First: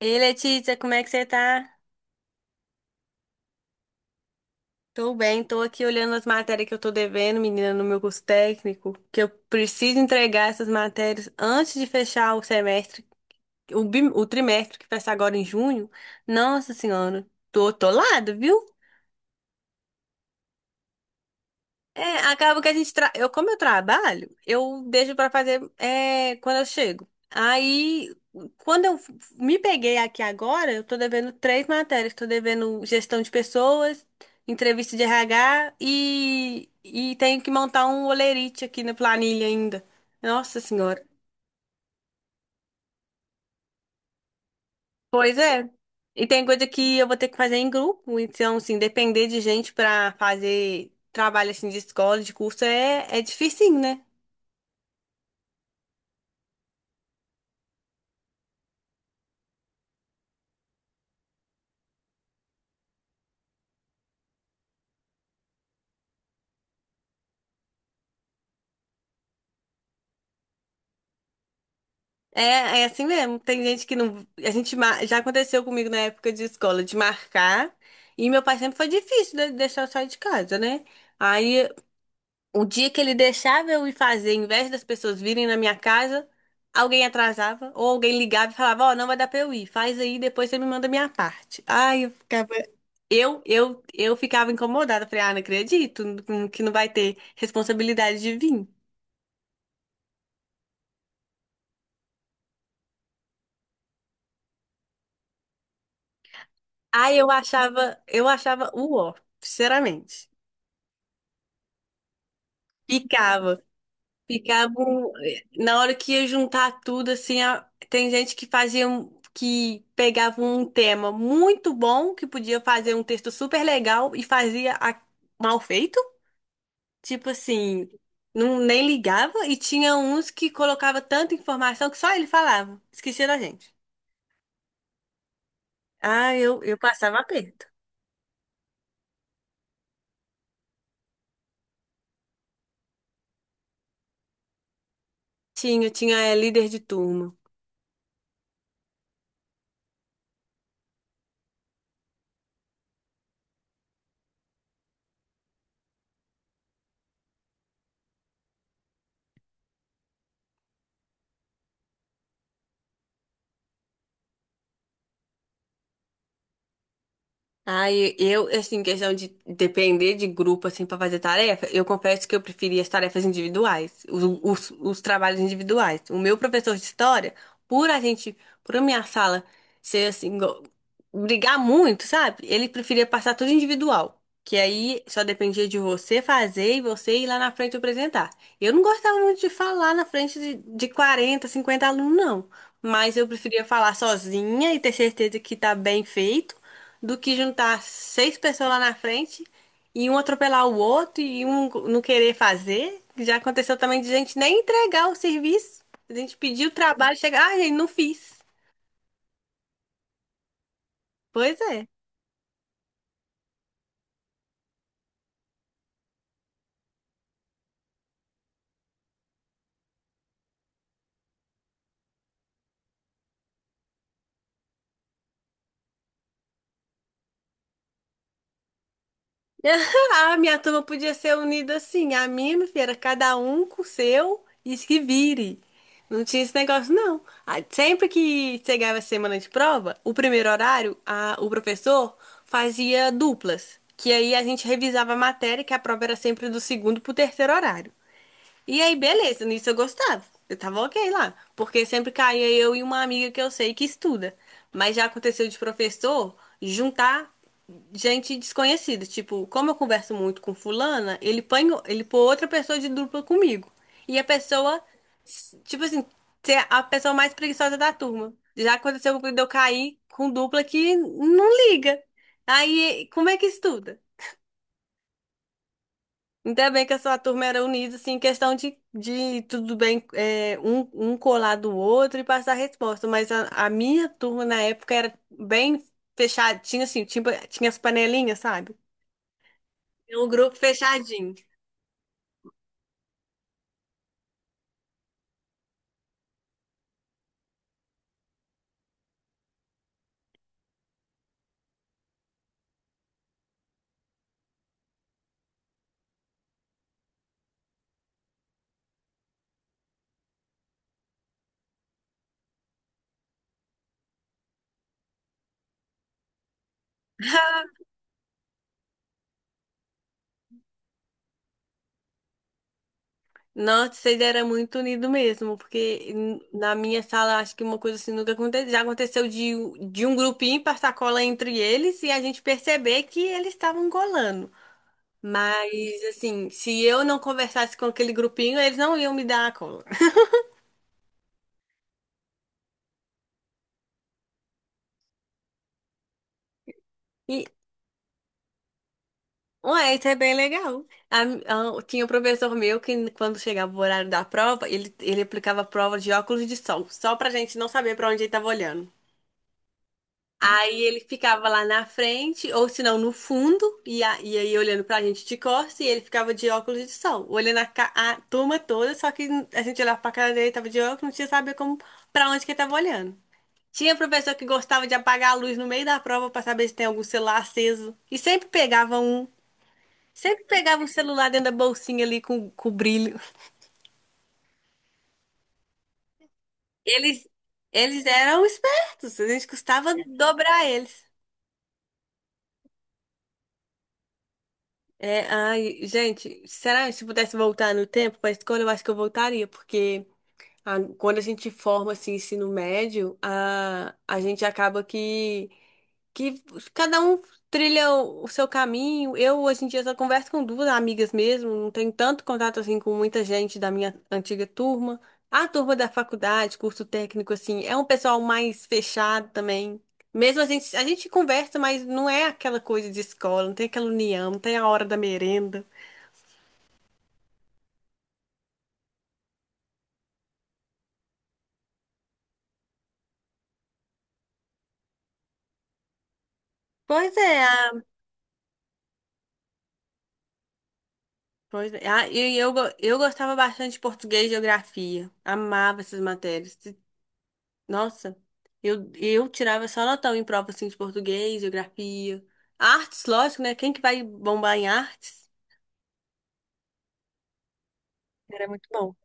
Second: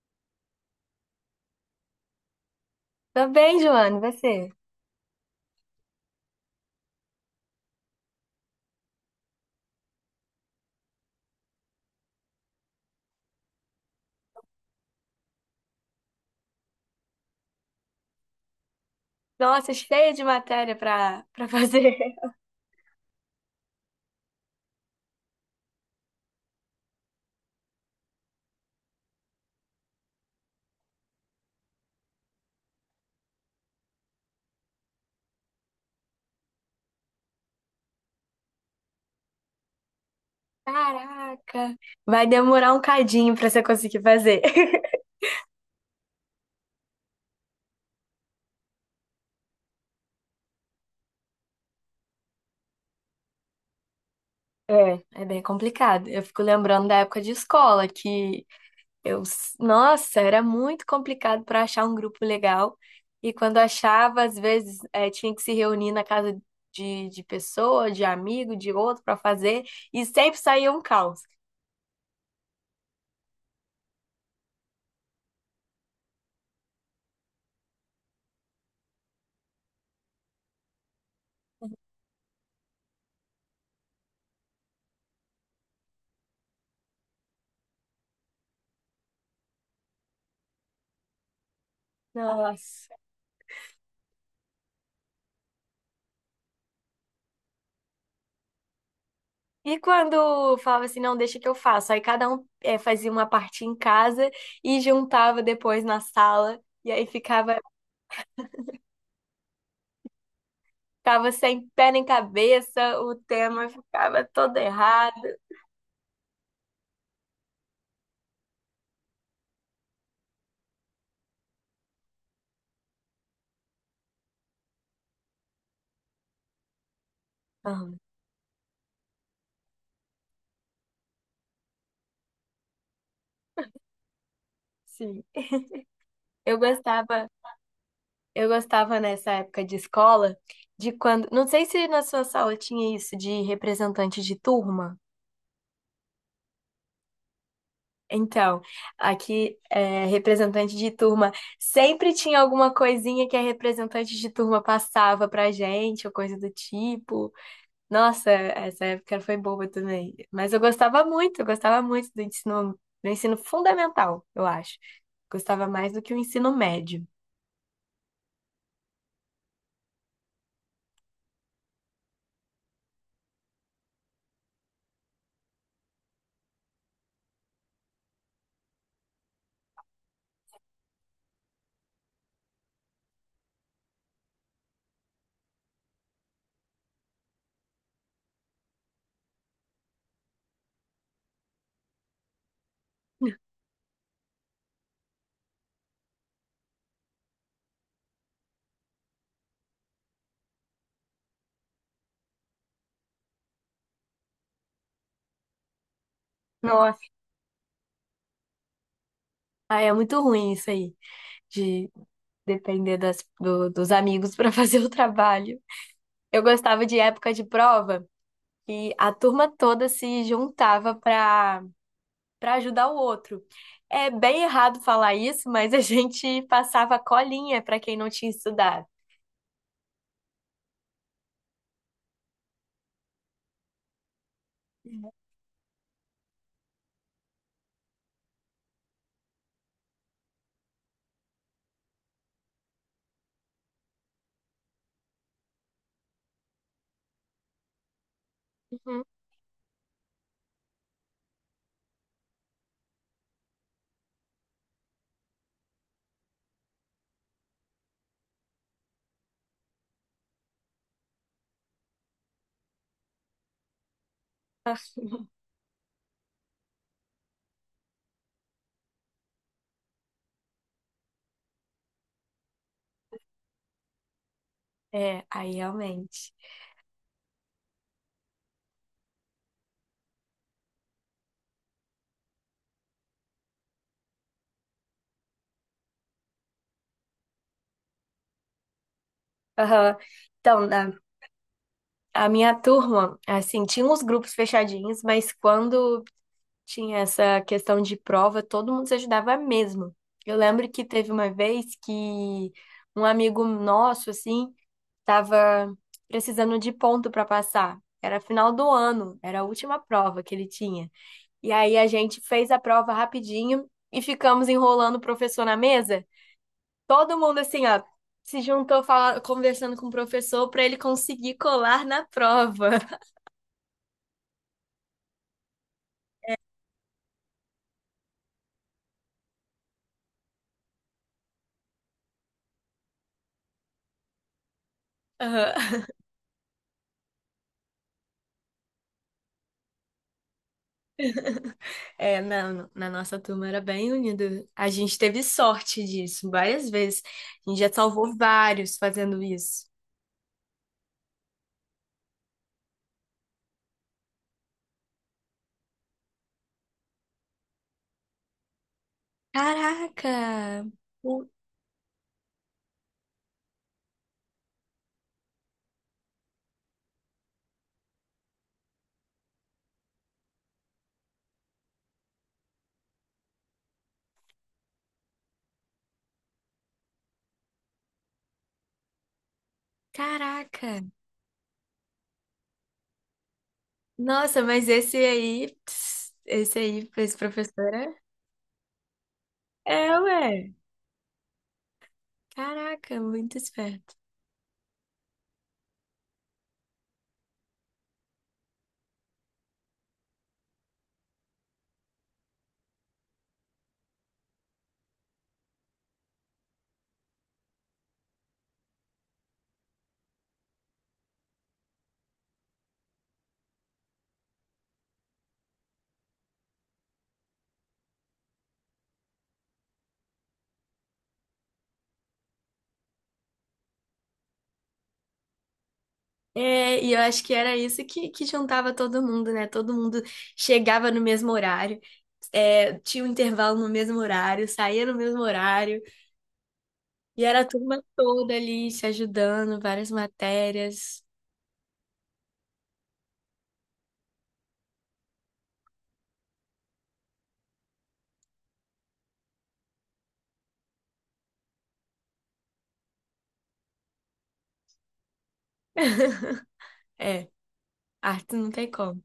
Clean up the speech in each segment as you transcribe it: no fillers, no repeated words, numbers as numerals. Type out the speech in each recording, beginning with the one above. Ei, Letícia, como é que você tá? Tô bem, Joana, e você? Tô bem, tô aqui olhando as matérias que eu tô devendo, menina, no meu curso técnico, que eu preciso entregar essas matérias antes de fechar o semestre, o trimestre que fecha agora em junho. Nossa Senhora, tô atolada, viu? Nossa, cheia de matéria pra fazer. É, acaba que eu como eu trabalho, eu deixo pra fazer é, quando eu chego. Aí, quando me peguei aqui agora, eu tô devendo 3 matérias, tô devendo gestão de pessoas, entrevista de RH e tenho que montar um holerite aqui na planilha ainda. Nossa Senhora. Caraca! Vai demorar um cadinho pra você conseguir fazer. Pois é. E tem coisa que eu vou ter que fazer em grupo, então assim, depender de gente pra fazer trabalho assim de escola, de curso é difícil. É, é bem complicado. Eu fico lembrando da época de escola, que eu, nossa, era muito complicado pra achar um grupo legal. E quando achava, às vezes, tinha que se reunir na casa de pessoa, de amigo, de outro pra fazer, e sempre saía um caos. É, é assim mesmo. Tem gente que não. Já aconteceu comigo na época de escola de marcar. E meu pai sempre foi difícil de deixar eu sair de casa, né? Aí, o dia que ele deixava eu ir fazer, em vez das pessoas virem na minha casa, alguém atrasava ou alguém ligava e falava: Ó, não vai dar pra eu ir, faz aí, depois você me manda a minha parte. Ai, eu ficava. Nossa. Eu ficava incomodada. Falei: Ah, não acredito que não vai ter responsabilidade de vir. E quando falava assim, não, deixa que eu faço. Aí cada um fazia uma parte em casa e juntava depois na sala. E aí Aí ficava, eu achava o ó, sinceramente. ficava sem pé nem cabeça, o Ficava, tema ficava todo ficava um- errado. na hora que ia juntar tudo assim, tem gente que que pegava um tema muito bom, que podia fazer um texto super legal e mal feito, tipo assim, Ah, não nem ligava e tinha uns que colocava tanta informação que só ele falava, esquecia da gente. sim. Ah, Eu eu passava gostava, aperto. eu gostava nessa época de escola, de quando. Não sei se na sua sala tinha isso de representante de turma. Tinha, tinha é, líder de turma. Então, aqui é representante de turma. Sempre tinha alguma coisinha que a representante de turma passava pra gente, ou coisa do tipo. Nossa, essa época foi boa também. Mas eu gostava muito do ensino fundamental, eu acho. Gostava mais do que o ensino médio. Ai, eu, assim, questão de depender de grupo, assim, pra fazer tarefa, eu confesso que eu preferia as tarefas individuais, os trabalhos individuais. O meu professor de história, por a gente, por a minha sala ser, assim, brigar muito, sabe? Ele preferia passar tudo individual, que aí só dependia de você fazer e você ir lá na frente apresentar. Eu não gostava muito de falar na frente de 40, 50 alunos, não. Mas eu preferia falar sozinha e ter certeza que tá bem feito do que juntar 6 pessoas lá na frente e um atropelar o outro e um não querer fazer. Já aconteceu também de gente nem entregar o serviço. A gente pediu o Nossa, trabalho, chegar, ah, gente, não fiz. ah, é muito ruim isso aí, Pois é. de depender das, dos amigos para fazer o trabalho. Eu gostava de época de prova. E a turma toda se juntava para ajudar o outro. É bem errado falar isso, mas a gente passava colinha para quem não tinha estudado. A minha turma podia ser unida assim. A minha filha, era cada um com o seu e se vire. Não tinha esse negócio, não. Ah, sempre que chegava a semana de prova, o primeiro horário, o professor fazia duplas. Que aí a gente revisava a matéria, que a prova era sempre do segundo pro terceiro horário. E aí, Uhum. beleza, nisso eu gostava. Eu tava ok lá. Porque sempre caía eu e uma amiga que eu sei que estuda. Mas já aconteceu de professor juntar gente desconhecida. Tipo, como eu converso muito com fulana, ele põe outra pessoa de dupla comigo. E a pessoa, tipo assim, ser a pessoa mais preguiçosa da turma. Já aconteceu de eu cair com dupla que não liga. Aí, como é que estuda? É, aí realmente. Ainda bem que a sua turma era unida, assim, em questão de tudo bem, é, um colar do outro e passar a resposta. Mas a minha turma na época era bem fechadinha, assim, tinha, tinha as panelinhas, sabe? Aham. Era um grupo Então, na, fechadinho. a minha turma, assim, tinha uns grupos fechadinhos, mas quando tinha essa questão de prova, todo mundo se ajudava mesmo. Eu lembro que teve uma vez que um amigo nosso, assim, tava precisando de ponto para passar. Era final do ano, era a última prova que ele tinha. E aí a gente fez a prova rapidinho e ficamos enrolando o professor na mesa. Todo mundo assim, ó, se juntou conversando com o professor para ele conseguir colar na prova. Nossa, vocês eram muito unidos mesmo, porque na minha sala acho que uma coisa assim nunca aconteceu. Já aconteceu de um grupinho passar cola entre eles e a gente perceber que eles estavam colando. Mas, Aham. assim, se eu não conversasse com aquele grupinho, eles não iam me dar a cola. É, na, na nossa turma era bem unida. A gente teve sorte disso várias vezes. E, A gente já salvou vários fazendo isso. ué, isso é bem legal. Tinha um professor meu que, quando chegava o horário da prova, ele aplicava a prova de óculos de sol, só pra gente não saber pra onde ele tava olhando. Caraca! Aí ele O- ficava lá na frente, ou se não, no fundo, e aí olhando pra gente de costas, e ele ficava de óculos de sol, olhando a, a turma toda, só que a gente olhava pra cara dele, tava de óculos, não tinha saber como, pra onde que ele tava olhando. Tinha professor que gostava de apagar a luz no meio da prova para saber se tem algum celular aceso. E sempre pegava um. Sempre pegava um Caraca! celular dentro da bolsinha ali com brilho. Nossa, mas esse aí, pss, esse aí, esse Eles, professor é, eles eram espertos. A gente é, custava ué. dobrar eles. Caraca, muito esperto. É, ai, gente, será que se pudesse voltar no tempo para a escola, eu acho que eu voltaria, porque quando a gente forma assim, ensino médio, a gente acaba que cada um trilha o seu caminho. Eu, hoje em dia, só converso com 2 amigas mesmo, não tenho tanto contato assim com muita gente da minha antiga turma. A turma da faculdade, curso técnico, assim, é um pessoal mais fechado também. Mesmo a gente conversa, mas não é aquela coisa de escola, não tem aquela união, não tem a hora da merenda. É, e eu acho que era isso que juntava todo mundo, né? Todo mundo chegava no mesmo horário, é, tinha um intervalo no mesmo horário, saía no mesmo horário, Pois e é, era a turma a- toda ali se ajudando, várias matérias. Pois é. E eu, eu gostava bastante de português e geografia. Amava essas matérias. Nossa, eu tirava só notão em prova assim, de português, geografia. Artes, lógico, né? Quem que vai bombar em artes? É, arte Era não muito tem bom. como.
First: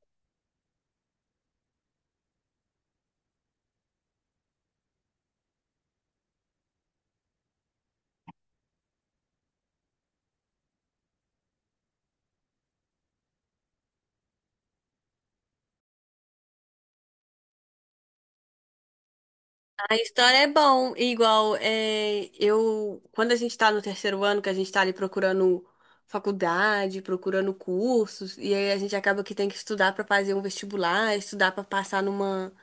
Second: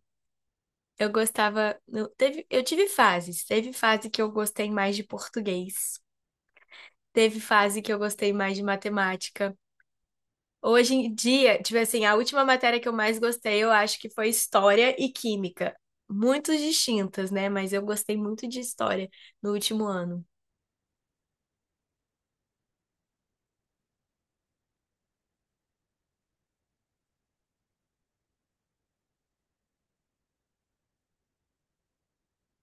Eu gostava. Eu, teve, eu tive fases. Teve fase que eu gostei mais de português, teve fase que eu gostei mais de matemática. Hoje em dia, tipo assim, a última matéria que eu mais gostei, eu acho que foi História e Química. Muito distintas, né? Mas eu gostei muito de História no último A ano. história é bom, igual é, eu quando a gente tá no 3º ano, que a gente tá ali procurando faculdade, procurando cursos, e aí a gente acaba que tem que estudar pra fazer um vestibular, estudar pra passar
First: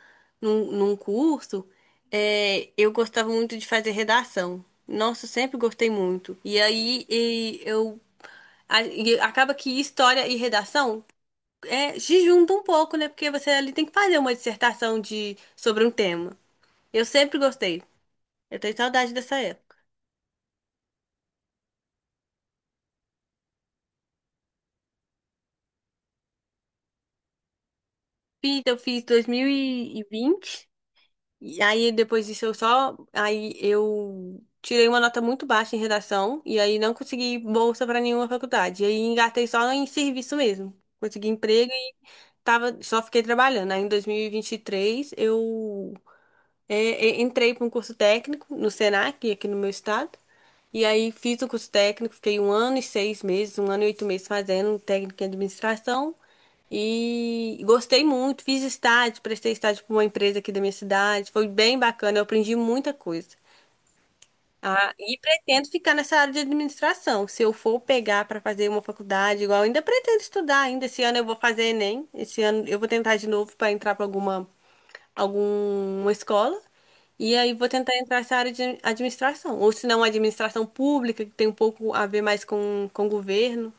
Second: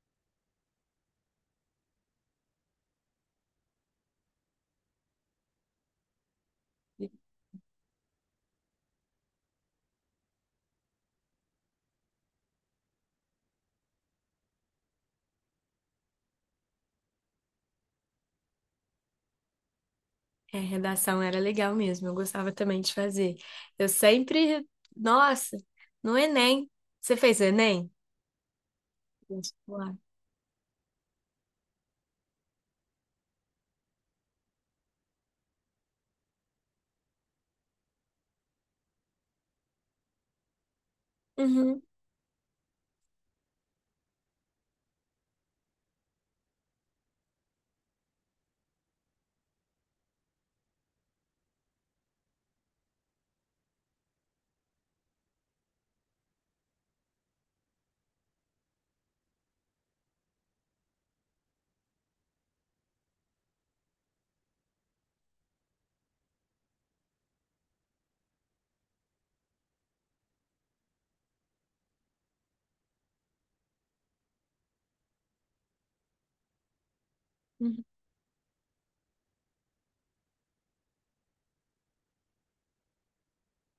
num curso, é, eu gostava muito de fazer redação. Nossa, eu sempre gostei muito. E aí e eu e acaba que história e redação é, se juntam um pouco, né? Porque você ali tem que fazer uma dissertação de, sobre um tema. Eu sempre gostei. Eu tenho saudade dessa época. É, redação era legal mesmo, eu gostava também de fazer. Eu sempre. Nossa, no Enem. Você fez o Enem? Fiz, eu fiz Vestibular. 2020, e aí depois disso eu só. Aí eu tirei uma nota muito baixa em redação, e aí não consegui bolsa para nenhuma faculdade. E aí engatei só em serviço mesmo. Consegui emprego Uhum, e tava, só fiquei trabalhando. Aí em 2023 eu é, entrei para um curso técnico no Senac, aqui no meu estado. E aí fiz o curso técnico, fiquei 1 ano e 6 meses, 1 ano e 8 meses fazendo técnico em administração. E gostei muito, fiz estágio, prestei estágio para uma empresa aqui da minha cidade. Foi bem bacana, eu aprendi muita coisa. Ah, e pretendo ficar nessa área de administração. Se eu for pegar para fazer uma faculdade, igual, ainda pretendo estudar ainda. Esse ano eu vou fazer Enem. Esse ano eu vou tentar de novo para entrar para alguma escola e aí vou uhum. tentar entrar nessa área de administração. Ou se não, administração pública, que tem um pouco a ver mais com governo.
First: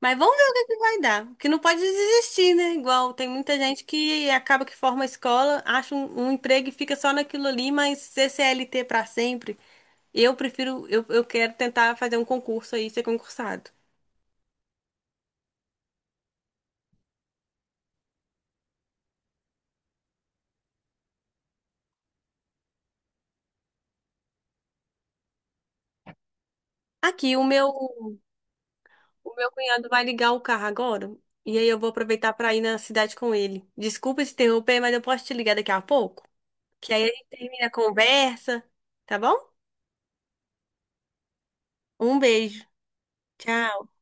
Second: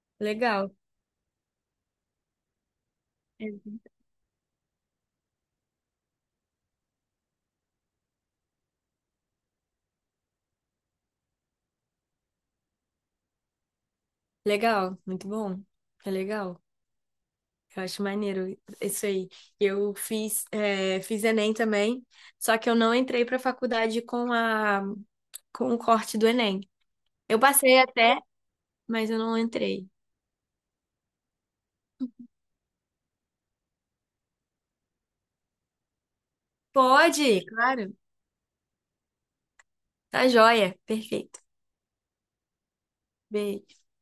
Mas vamos ver o que Legal. que vai dar. Porque não pode desistir, né? Igual tem É. muita gente que acaba que forma a escola, acha um emprego e fica só naquilo ali, mas ser CLT para sempre. Eu prefiro, eu quero tentar fazer um concurso aí, ser concursado. Legal, muito bom. É legal. Eu acho maneiro isso aí. Eu fiz, é, fiz Enem também, só que eu não entrei para a faculdade com a, com o corte do Enem. Aqui, Eu o passei meu. até, mas eu O não meu cunhado entrei. vai ligar o carro agora e aí eu vou aproveitar para ir na cidade com ele. Desculpa se interromper, mas eu posso te ligar daqui a pouco? Que aí a gente Pode, termina a claro. conversa, tá bom? Tá joia. Perfeito. Um beijo. Beijo. Tchau.